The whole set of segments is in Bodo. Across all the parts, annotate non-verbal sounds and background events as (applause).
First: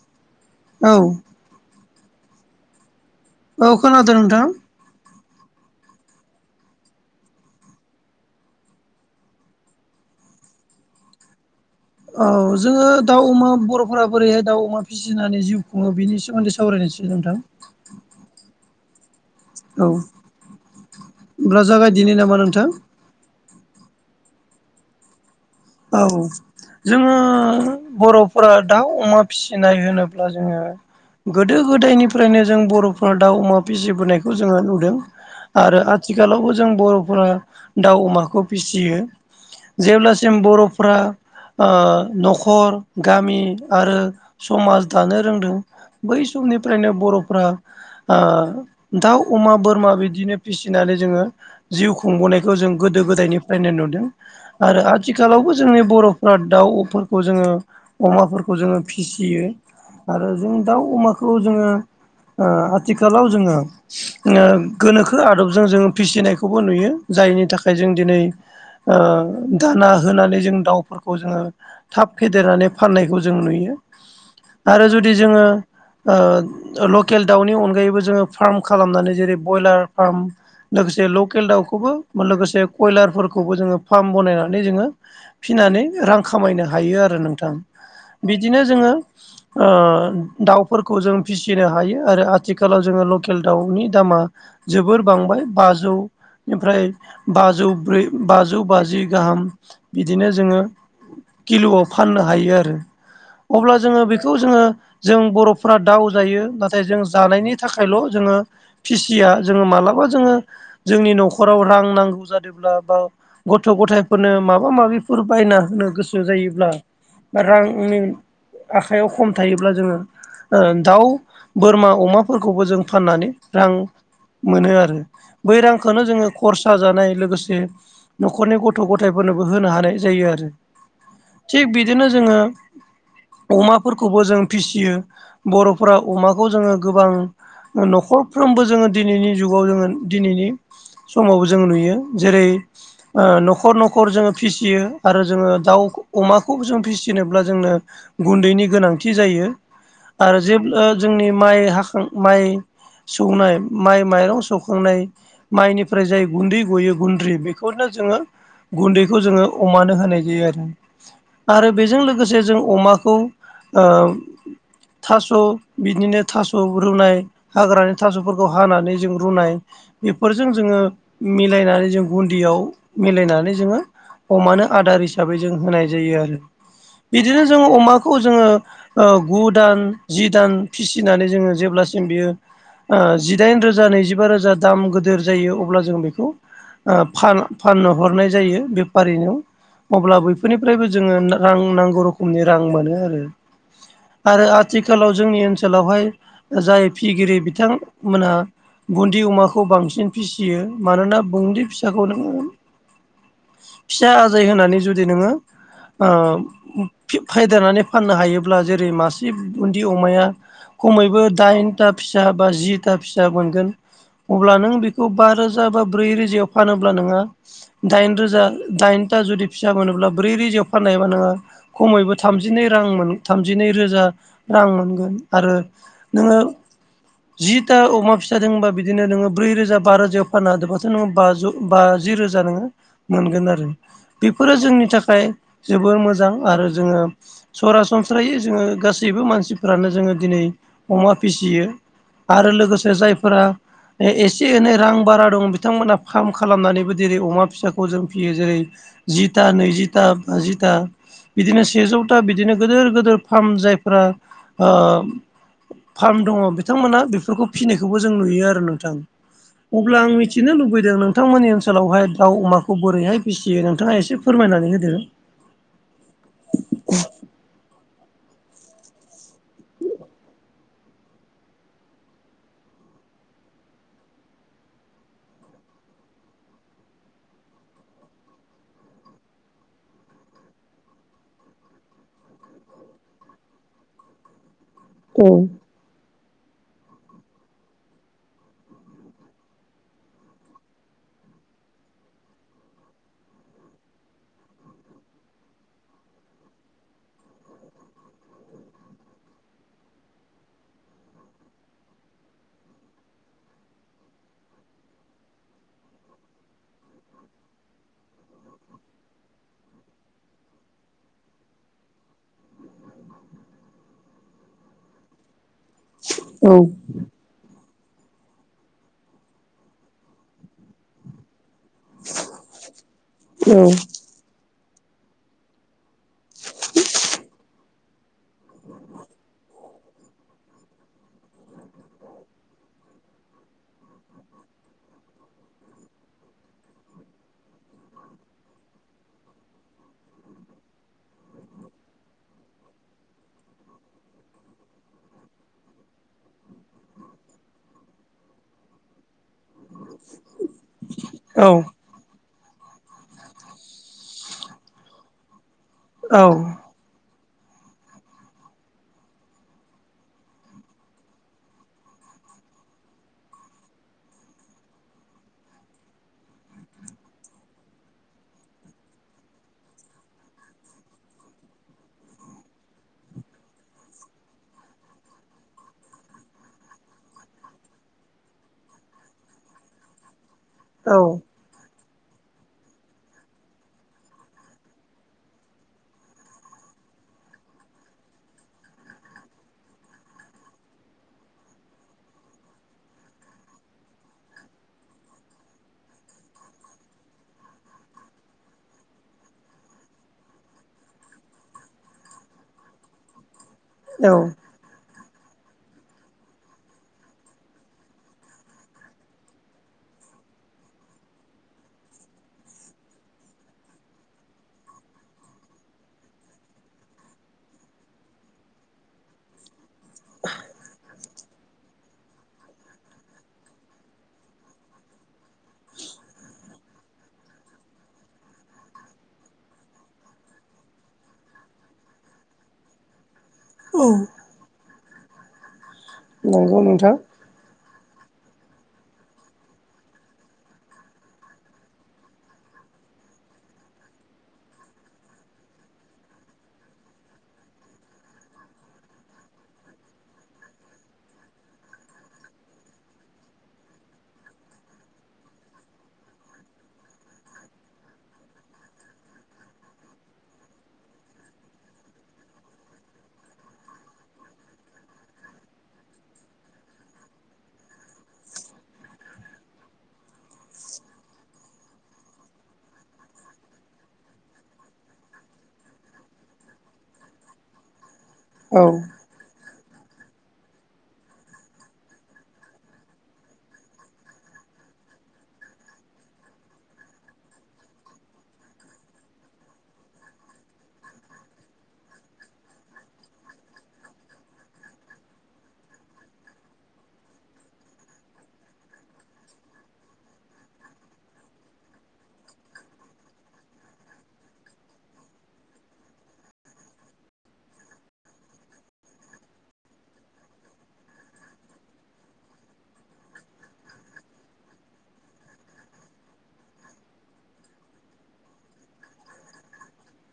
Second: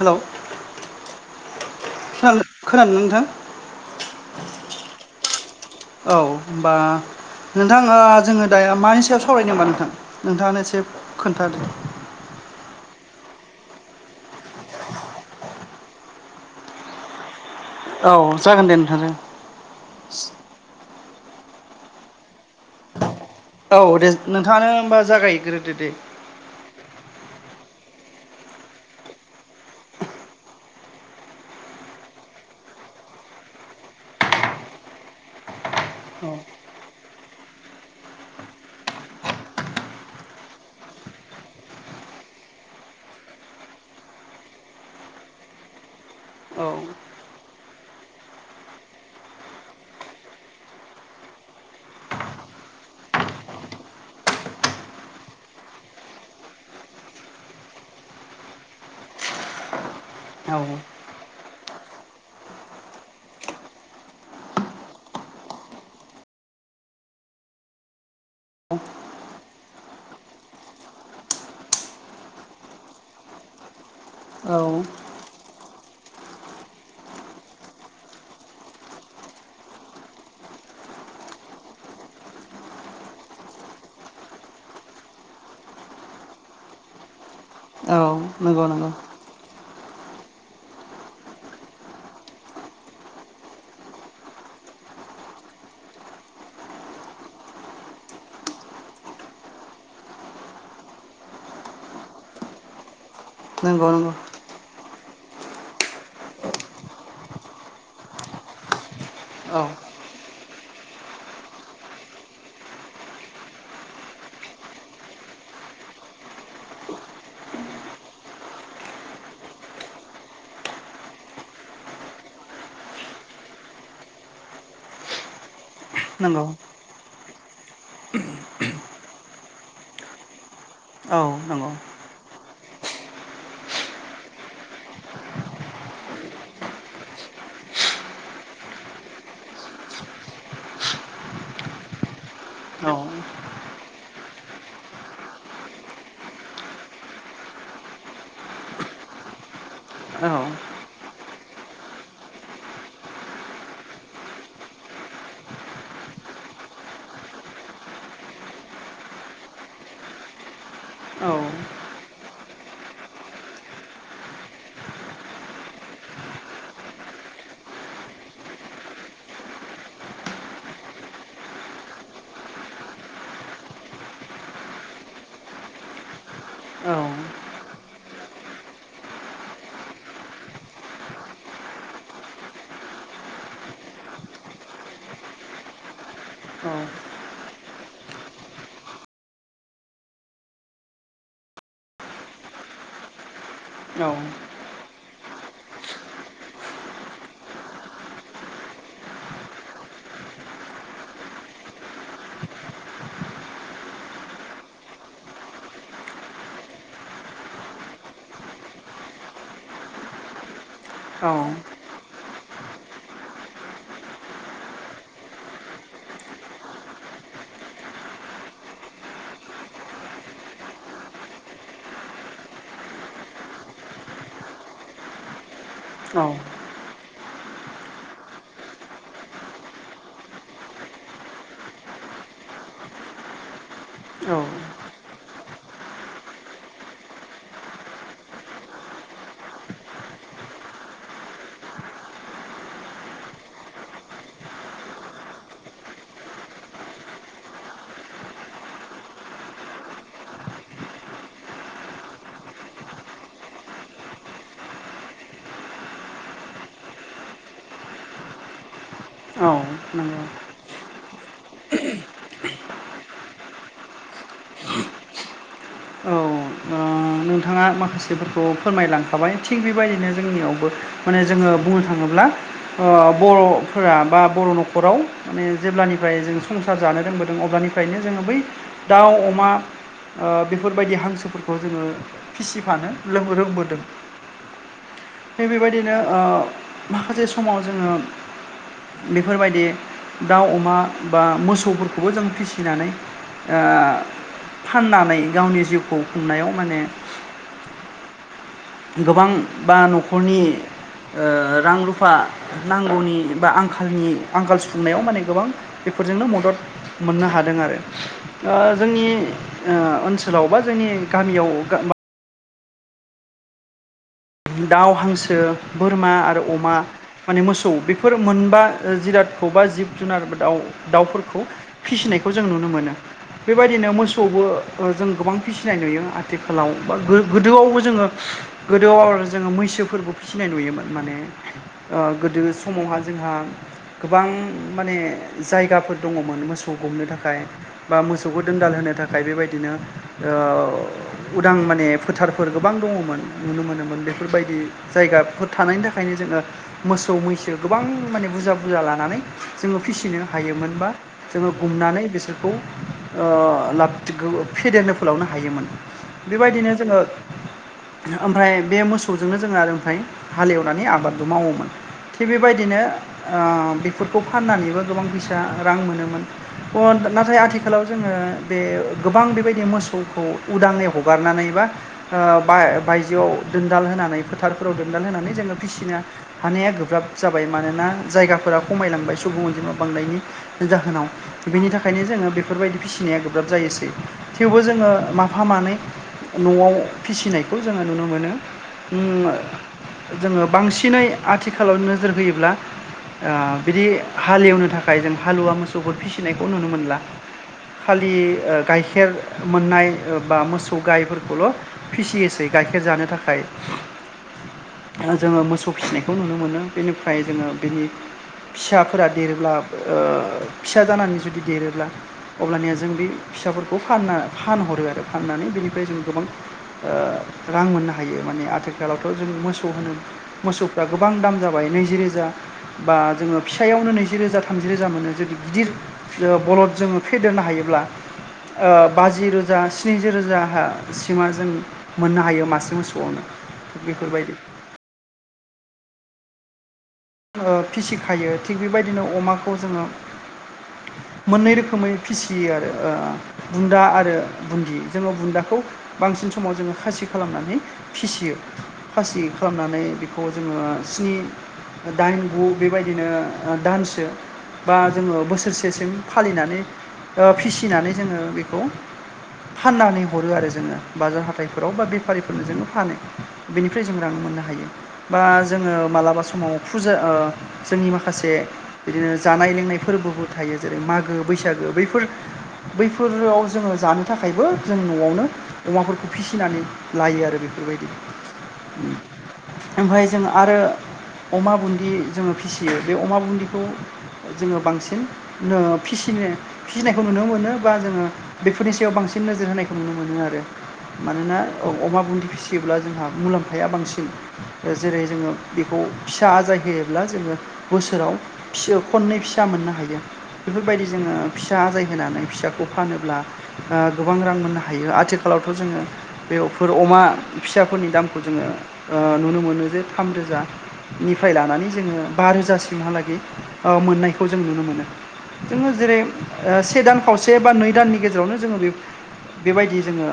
हेल' औ खो- खोनादोंना नोंथां? औ खोनादों नोंथां। औ होमबा नोंथां जोङो दा मानि सायाव सावरायदों होमबा नोंथां नोंथाङानो एसे खोन्थादो। औ जोङो दाउ अमा बर'फोरा बोरैहाय दाउ अमा फिसिनानै जिउ खुङो बेनि सोमोन्दै सावरायनोसै नोंथां। औ जागोन दे नोंथांजों। औ होमब्ला जागायदिनो नामा नोंथां? औ दे नोंथाङानो होमबा जागायग्रोदो दे औ जोङो बर'फोरा दाउ अमा फिसिनाय होनोब्ला जोङो गोदो गोदायनिफ्रायनो जों बर'फोरा दाउ अमा फिसिबोनायखौ जोङो नुदों। आरो औ आथिखालावबो जों बर'फोरा दाउ अमाखौ फिसियो जेब्ला जों बर'फ्रा ओ न'खर गामि आरो समाज दानो रोंदों। बै औ समनिफ्रायनो बर'फ्रा ओ दाउ अमा बोरमा बिदिनो फिसिनानै जोङो जिउ खुंबोनायखौ जों गोदो गोदायनिफ्रायनो नुदों आरो आ आथिखालावबो जोंनि बर'फ्रा दाउफोरखौ जोङो अमाफोरखौ जोङो फिसियो। आरो जों दाउ अमाखौ जोङो ओ आथिखालाव जोङो गोनोखो आदबजों जों फिसिनायखौबो नुयो जायनि थाखाय जों दिनै ओ दाना होनानै जों दाउफोरखौ जोङो थाब फेदेरनानै फाननायखौ जों नुयो औ आरो जुदि जोङो लकेल दाउनि अनगायैबो जोङो फार्म खालामनानै जेरै बयलार फार्म लोगोसे लकेल दाउखौबो लोगोसे कयलारफोरखौबो जोङो फार्म बानायनानै जोङो फिसिनानै रां खामायनो हायो आरो नों थां औ बिदिनो नंगौ नंगौ जोङो दाउफोरखौ जों फिसिनो हायो आरो आथिखालाव जोङो लकेल दाउनि दामा जोबोर बांबाय बाजौनिफ्राय बाजौ ब्रै बाजौ बाजि गाहाम बिदिनो जोङो किल'आव फाननो हायो आरो। अब्ला नंगौ जोङो नंगौ बेखौ जोङो जों बर'फ्रा दाव जायो नाथाय जों जानायनि थाखायल' जोङो फिसिया जोङो औ मालाबा जोङो जोंनि न'खराव रां नांगौ जादोंब्ला बा गथ' गथाइ फोरनो माबा माबिफोर बायना होनो गोसो जायोब्ला रां आखाइयाव खम थायोब्ला जोङो दाउ बोरमा अमाफोरखौबो जों फाननानै रां मोनो आरो बै रांखौनो जोङो नंगौ खरसा जानाय लोगोसे न'खरनि गथ' गथ' गथायफोरनोबो होनो हानाय जायो आरो औ थिग नंगौ बिदिनो जोङो अमाफोरखौबो जों फिसियो बर'फोरा अमाखौ जोङो गोबां न'खरफ्रोमबो जोङो दिनैनि जुगाव जोङो दिनैनि समावबो जों नुयो जेरै औ ओ न'खर न'खर जोङो फिसियो आरो जोङो दाउ अमाखौ जों फिसिनोब्ला जोंनो गुन्दैनि गोनांथि जायो औ आरो जेब्ला जोंनि माइ हाखां माइ सौनाय माइ माइरं सौखांनाय माइनिफ्राय जाय गुन्दै गयो गुन्द्रि बेखौनो जोङो गुन्दैखौ जोङो अमानो होनाय जायो आरो औ आरो बेजों लोगोसे जों अमाखौ थास' बिदिनो थास' रुनाय हाग्रानि थास'फोरखौ हानानै जों रुनाय। बेफोरजों जोङो मिलायनानै जों गुन्दियाव मिलायनानै जोङो अमानो आदार हिसाबै जों होनाय जायो आरो। बिदिनो जों अमाखौ जोङो गु दान जि दान फिसिनानै जोङो जेब्लासिम बियो जिदाइन रोजा नैजिबा रोजा दाम गिदिर जायो अब्ला जों बेखौ फानो। फाननो हरनाय जायो बेफारिनियाव। अब्ला बैफोरनिफ्रायबो जोङो रां नांगौ रोखोमनि रां मोनो आरो आथिखालाव जोंनि ओनसोलावहाय जाय फिगिरि बिथांमोनहा बुन्दि अमाखौ बांसिन फिसियो मानोना बुन्दि फिसाखौ नोङो फिसा आजै होनानै जुदि नोङो ओम फेदेरनानै फाननो हायोब्ला जेरै मासे बुन्दि अमाया खमैबो औ दाइनथा फिसा बा जिथा फिसा मोनगोन। अब्ला नों बेखौ बा रोजा बा ब्रै रोजायाव फानोब्ला नोङो दाइन रोजा दाइनथा जुदि फिसा मोनोब्ला ब्रै रोजायाव फाननो हबा नोङो खमैबो थामजिनै रां मोन थामजिनै रोजा रां मोनगोन। आरो औ नोङो जिथा अमा फिसा दबा बिदिनो नोङो ब्रै रोजा बा रोजायाव फाननो हादोंोबाथ' नोङो ब बाज जि रोजा नोङो मोनगोन आरो। बेफोरो औ जोंनि थाखाय जोबोर मोजां आरो जोङो सरासनस्रायै जोङो गासैबो मानसिफ्रानो जोङो दिनै अमा फिसियो। आरो लोगोसे जायफोरा एसे एनै रां बारा दं बिथांमोना फार्म खालामनानैबो जेरै अमा फिसाखौ जों फियो जेरै जिथा नैजिथा बाजिथा बिदिनो सेजौथा बिदिनो गिदोर गिदिर फार्म जायफ ओम फार्म दङ बिथांमोनहा बेफोरखौ फिसिनायखौबो जों नुयो आरो नोंथां। औ अब्ला आं नंगौ मिथिनो लुबैदों नों थांमोननि ओनसोलावहाय दाउ अमाखौ बोरैहाय फिसियो नोंथाङा एसे फोरमायनानै होदो। औ नोंथाङा माखासेफोरखौ फोरमायलां थाबाय थिग बेबायदिनो जोंनियावबो माने जोङो बुंनो थाङोब्ला आ बर'फोरा बा बर' न'खराव माने जेब्लानिफ्राय जों संसार जानो रोंबोदों अब्लानिफ्रायनो जोङो बै दाउ अमा आ बेफोरबायदि हांसोफोरखौ जोङो फिसिफानो लों रोंबोदों। औ थिग बेबायदिनो माखासे समाव जोङो बेफोरबायदि दाउ अमा बा मोसौफोरखौबो जों फिसिनानै आ फाननानै गावनि जिउखौ खुंनायाव माने गोबां बा न'खरनि रां रुफा नांगौनि बा आंखालनि आंखाल सुफुंनायाव माने गोबां बेफोरजोंनो मदद मोननो हादों आरो। जोंनि ओनसोलाव बा जोंनि गामियाव दाउ हांसो बोरमा आरो औ अमा माने मोसौ बेफोर मोनबा जिरादखौ बा जिब जुनार दाउफोरखौ फिसिनायखौ जों नुनो मोनो बेबायदिनो मोसौआवबो जों गोबां फिसिनाय नुयो। आथिखालाव बा गोदोआवबो जोङो गोदोआव जोङो मैसो फोरबो फिसिनाय नुयोमोन माने गोदो समावहा जोंहा गोबां माने जायगाफोर दङमोन मोसौ गमनो थाखाय बा मोसौखौ दोनदाल होनो थाखाय बेबायदिनो उदां माने फोथारफोर गोबां दङ'मोन नुनो मोनोमोन बेफोरबायदि जायगाफोर थानायनि थाखायनो जोङो मोसौ मैसो गोबां माने बुरजा बुरजा लानानै जोङो फिसिनोनो हायोमोन। बा जोङो औ गुमनानै बिसोर खौ ओ लाबथिखो फेदेरनो फोलावनो हायोमोन। बेबायदिनो जोङो ओमफ्राय बे मोस सौजोंनो जोङो आरो ओमफ्राय हालेवनानै आबादबो मावोमोन। थि आ बेबायदिनो ओ बेफोरखौ फाननानैबो गोबां फैसा रां मोनोमोन। अ (unintelligible) नाथाय आथिखालाव जोङो बे गोबां बेबायदि मोसौखौ उदाङै हगारनानै बा ओ बा बायजोआव दोनदाल होनानै फोथारफोराव दोनदाल होनानै जोङो फिसिनो हानाया गोब्राब जाबाय मानोना जायगाफोरा खमायलांबाय सुबुं अनजिमा बांनायनि जाहोनाव बिनि थाखायनो जोङो बेफोरबायदि फिसिनाया गोब्राब जायोसै थेवबो जोङो माफा मानै न'आव फिसिनायखौ जोङो नुनो मोनो। उम ओ जोङो बांसिनै आथिखालाव नोजोर होयोब्ला ओ बिदि हालेवनो थाखाय जों हालुवा मोसौफोर फिसिनायखौ नुनो मोनला खालि ओ गाइखेर मोननाय ओ बा मोसौ गायफोरखौल' फिसियोसै गाइखेर जानो थाखाय औ। ओहो जोङो मोसौ फिसिनायखौ नुनो मोनो बेनिफ्राय जोङो बेनि फिसाफोरा देरोब्लाब ओ फिसा जानानै जुदि देरोब्ला अब्लानिया जों बि फिसाफोरखौ फानना फानहरो आरो फाननानै बिनिफ्राय जों गोबां ओ रां मोननो हायो माने आथिखालावथ' जों मोसौ होनो मोसौफ्रा गोब बां दाम जाबाय नैजि रोजा बा जोङो फिसायावनो नैजि रोजा थामजि रोजा मोनो जुदि गिदिर ओ बलद जोङो फेदेरनो हायोब्ला ओ बाजि रोजा स्निजि रोजाहा सिमा जों मोननो हायो मासे मोस औ (unintelligible) बेफोरबायदि नंगौ नोंथां। ओ फिसिखायो थिग बेबायदिनो अमाखौ जोङो मोननै रोखोमै फिसियो आरो ओ बुन्दा आरो बुन्दि जोङो बुन्दाखौ बांसिन समाव जोङो खासि खालामनानै फिसियो फासि खालामनानै बेखौ जोङो स्नि ओ दाइन गु बेबायदिनो ओ दानसो बा जोङो बोसोरसेसिम फालिनानै ओ फिसिनानै जोङो बेखौ फाननानै हरो आरो जोङो बाजार हाथाइफोराव बा बेफारिफोरनो जोङो फानो बेनिफ्राय जों रां मोननो हायो बा जोङो मालाबा समाव फुजा ओ जोंनि माखासे बिदिनो जानाय लोंनाय फोरबोबो थायो जेरै मागो बैसागो बैफोर बैफोराव जोङो जानो थाखायबो जों न'आवनो अमाफोरखौ फिसिनानै लायो आरो बेफोरबायदि औ उम ओमफाय जों आरो अमा बुन्दि जोङो फिसियो बे अमा बुन्दिखौ जोङो बांसिन नो फिसिनो फिनायखौ नुनो मोनो बा जोङो बेफोरनि सायाव बांसिन नोजोर होनायखौ नुनो मोनो आरो। मानोना औ अमा बुन्दि फिसियोब्ला जोंहा मुलाम्फाया बांसिन ओ जेरै जोङो बेखौ फिसा आजाय होयोब्ला जोङो बोसोराव फिसो खननै फिसा मोननो हायो। बेफोरबायदि जोङो फिसा आजाय होनानै फिसाखौ फानोब्ला ओ गोबां रां मोननो हायो आथिखालावथ' जोङो बेवफोर अमा फिसाफोरनि दामखौ जोङो ओ नुनो मोनो जे थामरोजा निफ्राय लानानै जोङो बा रोजासिमहालागै औ मोननायखौ जों नुनो मोनो। जोङो जेरै ओ से दान खावसे बा नै दाननि गेजेरावनो जोङो बे बेबायदि जोङो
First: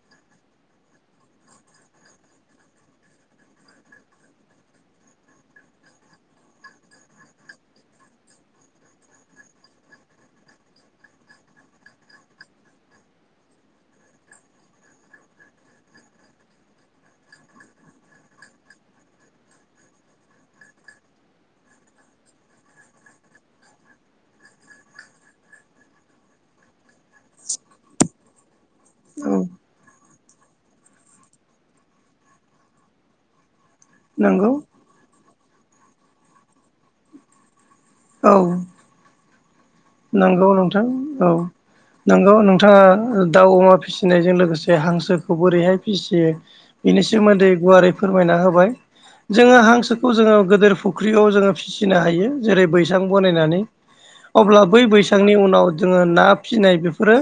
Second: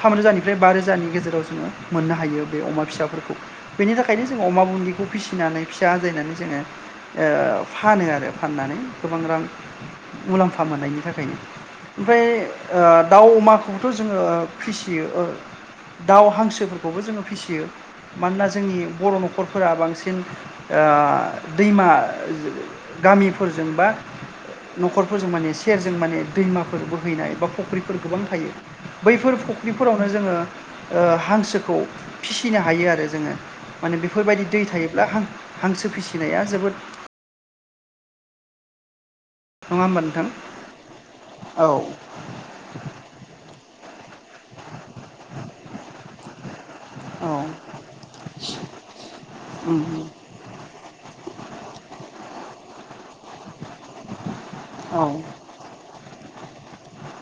थाम रोजानिफ्राय बा रोजानि गेजेराव जोङो मोननो हायो बे अमा फिसाफोरखौ बेनि थाखायनो जों अमा बुनदि बेखौ फिसिनानै फिसा आजायनानै जोङो ओ फानो आरो फाननानै गोबां रां मुलाम्फा मोननायनि थाखायनो ओमफाय दाउ अमाखौबोथ' जोङो फिसियो ओ दाउ हांसोफोरखौबो जोङो फिसियो मानोना जोंनि बर' न'खर फोरा बांसिन ओ दैमा गामिफोरजों बा न'खरफोरजों माने सेरजों माने दैमाफोर बोहैनाय बा फुख्रिफोर गोबां थायो औ बैफोर फुख्रिफोरावनो जोङो ओ हांसोखौ फिसिनो हायो आरो जोङो माने बे बेफोरबायदि नंगौ दै थायोब्ला हां-हांसो फिसिनाया जोबोद औ नङा होमबा नोंथां नंगौ नोंथां औ नोंगौ नोंथाङा दाउ अमा फिसिनायजों लोगोसे हांसोखौ बोरैहाय फिसियो बिनि औ सोमोन्दै गुवारै फोरमायना होबाय जोङो हांसोखौ उम जोङो गोदोर फुख्रियाव जोङो फिसिनो हायो जेरै बैसां बानायनानै अब्ला बै औ बैसांनि उनाव जोङो ना फिसिनाय बेफोरो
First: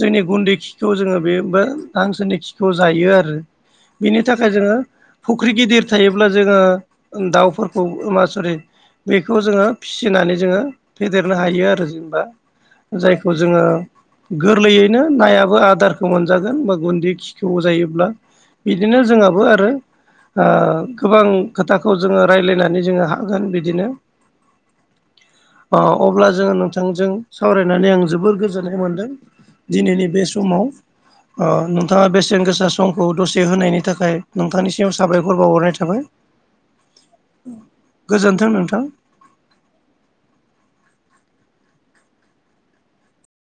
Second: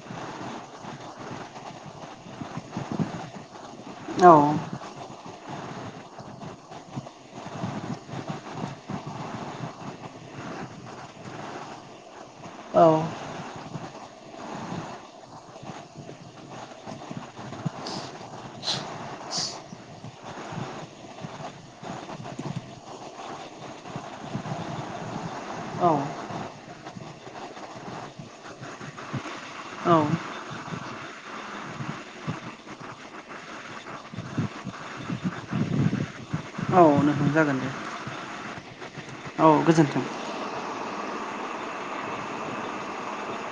जोंनि गुन्दै खिखौ जोङो बे हांसोरनि खिखौ जायो आरो बिनि औ थाखाय जोङो फुख्रि गिदिर थायोब्ला जोङो दाउफोरखौ मा स'रि बेखौ जोङो फिसिनानै जोङो फेदेरनो हायो आरो जेनेबा औ जायखौ खौ जोङो गोरलैयैनो नायाबो आदारखौ मोनजागोन बा गुन्दै खि खेव जायोब्ला बिदिनो जोंहाबो आरो गोबां खोथाखौ जोङो रायलायनानै जोङो हागोन बिदिनो अ औ अब्ला जोङो नोंथांजों सावरायनानै आं जोबोर गोजोननाय मोनदों दिनैनि बे समाव अ नोंथाङा बेसेन गोसा समखौ दसे होनायनि थाखाय नोंथांनिसिम साबायखर बावहरनाय थाबाय औ नोंथां जागोन दे गोजोनथों नोंथां औ गोजोन्थों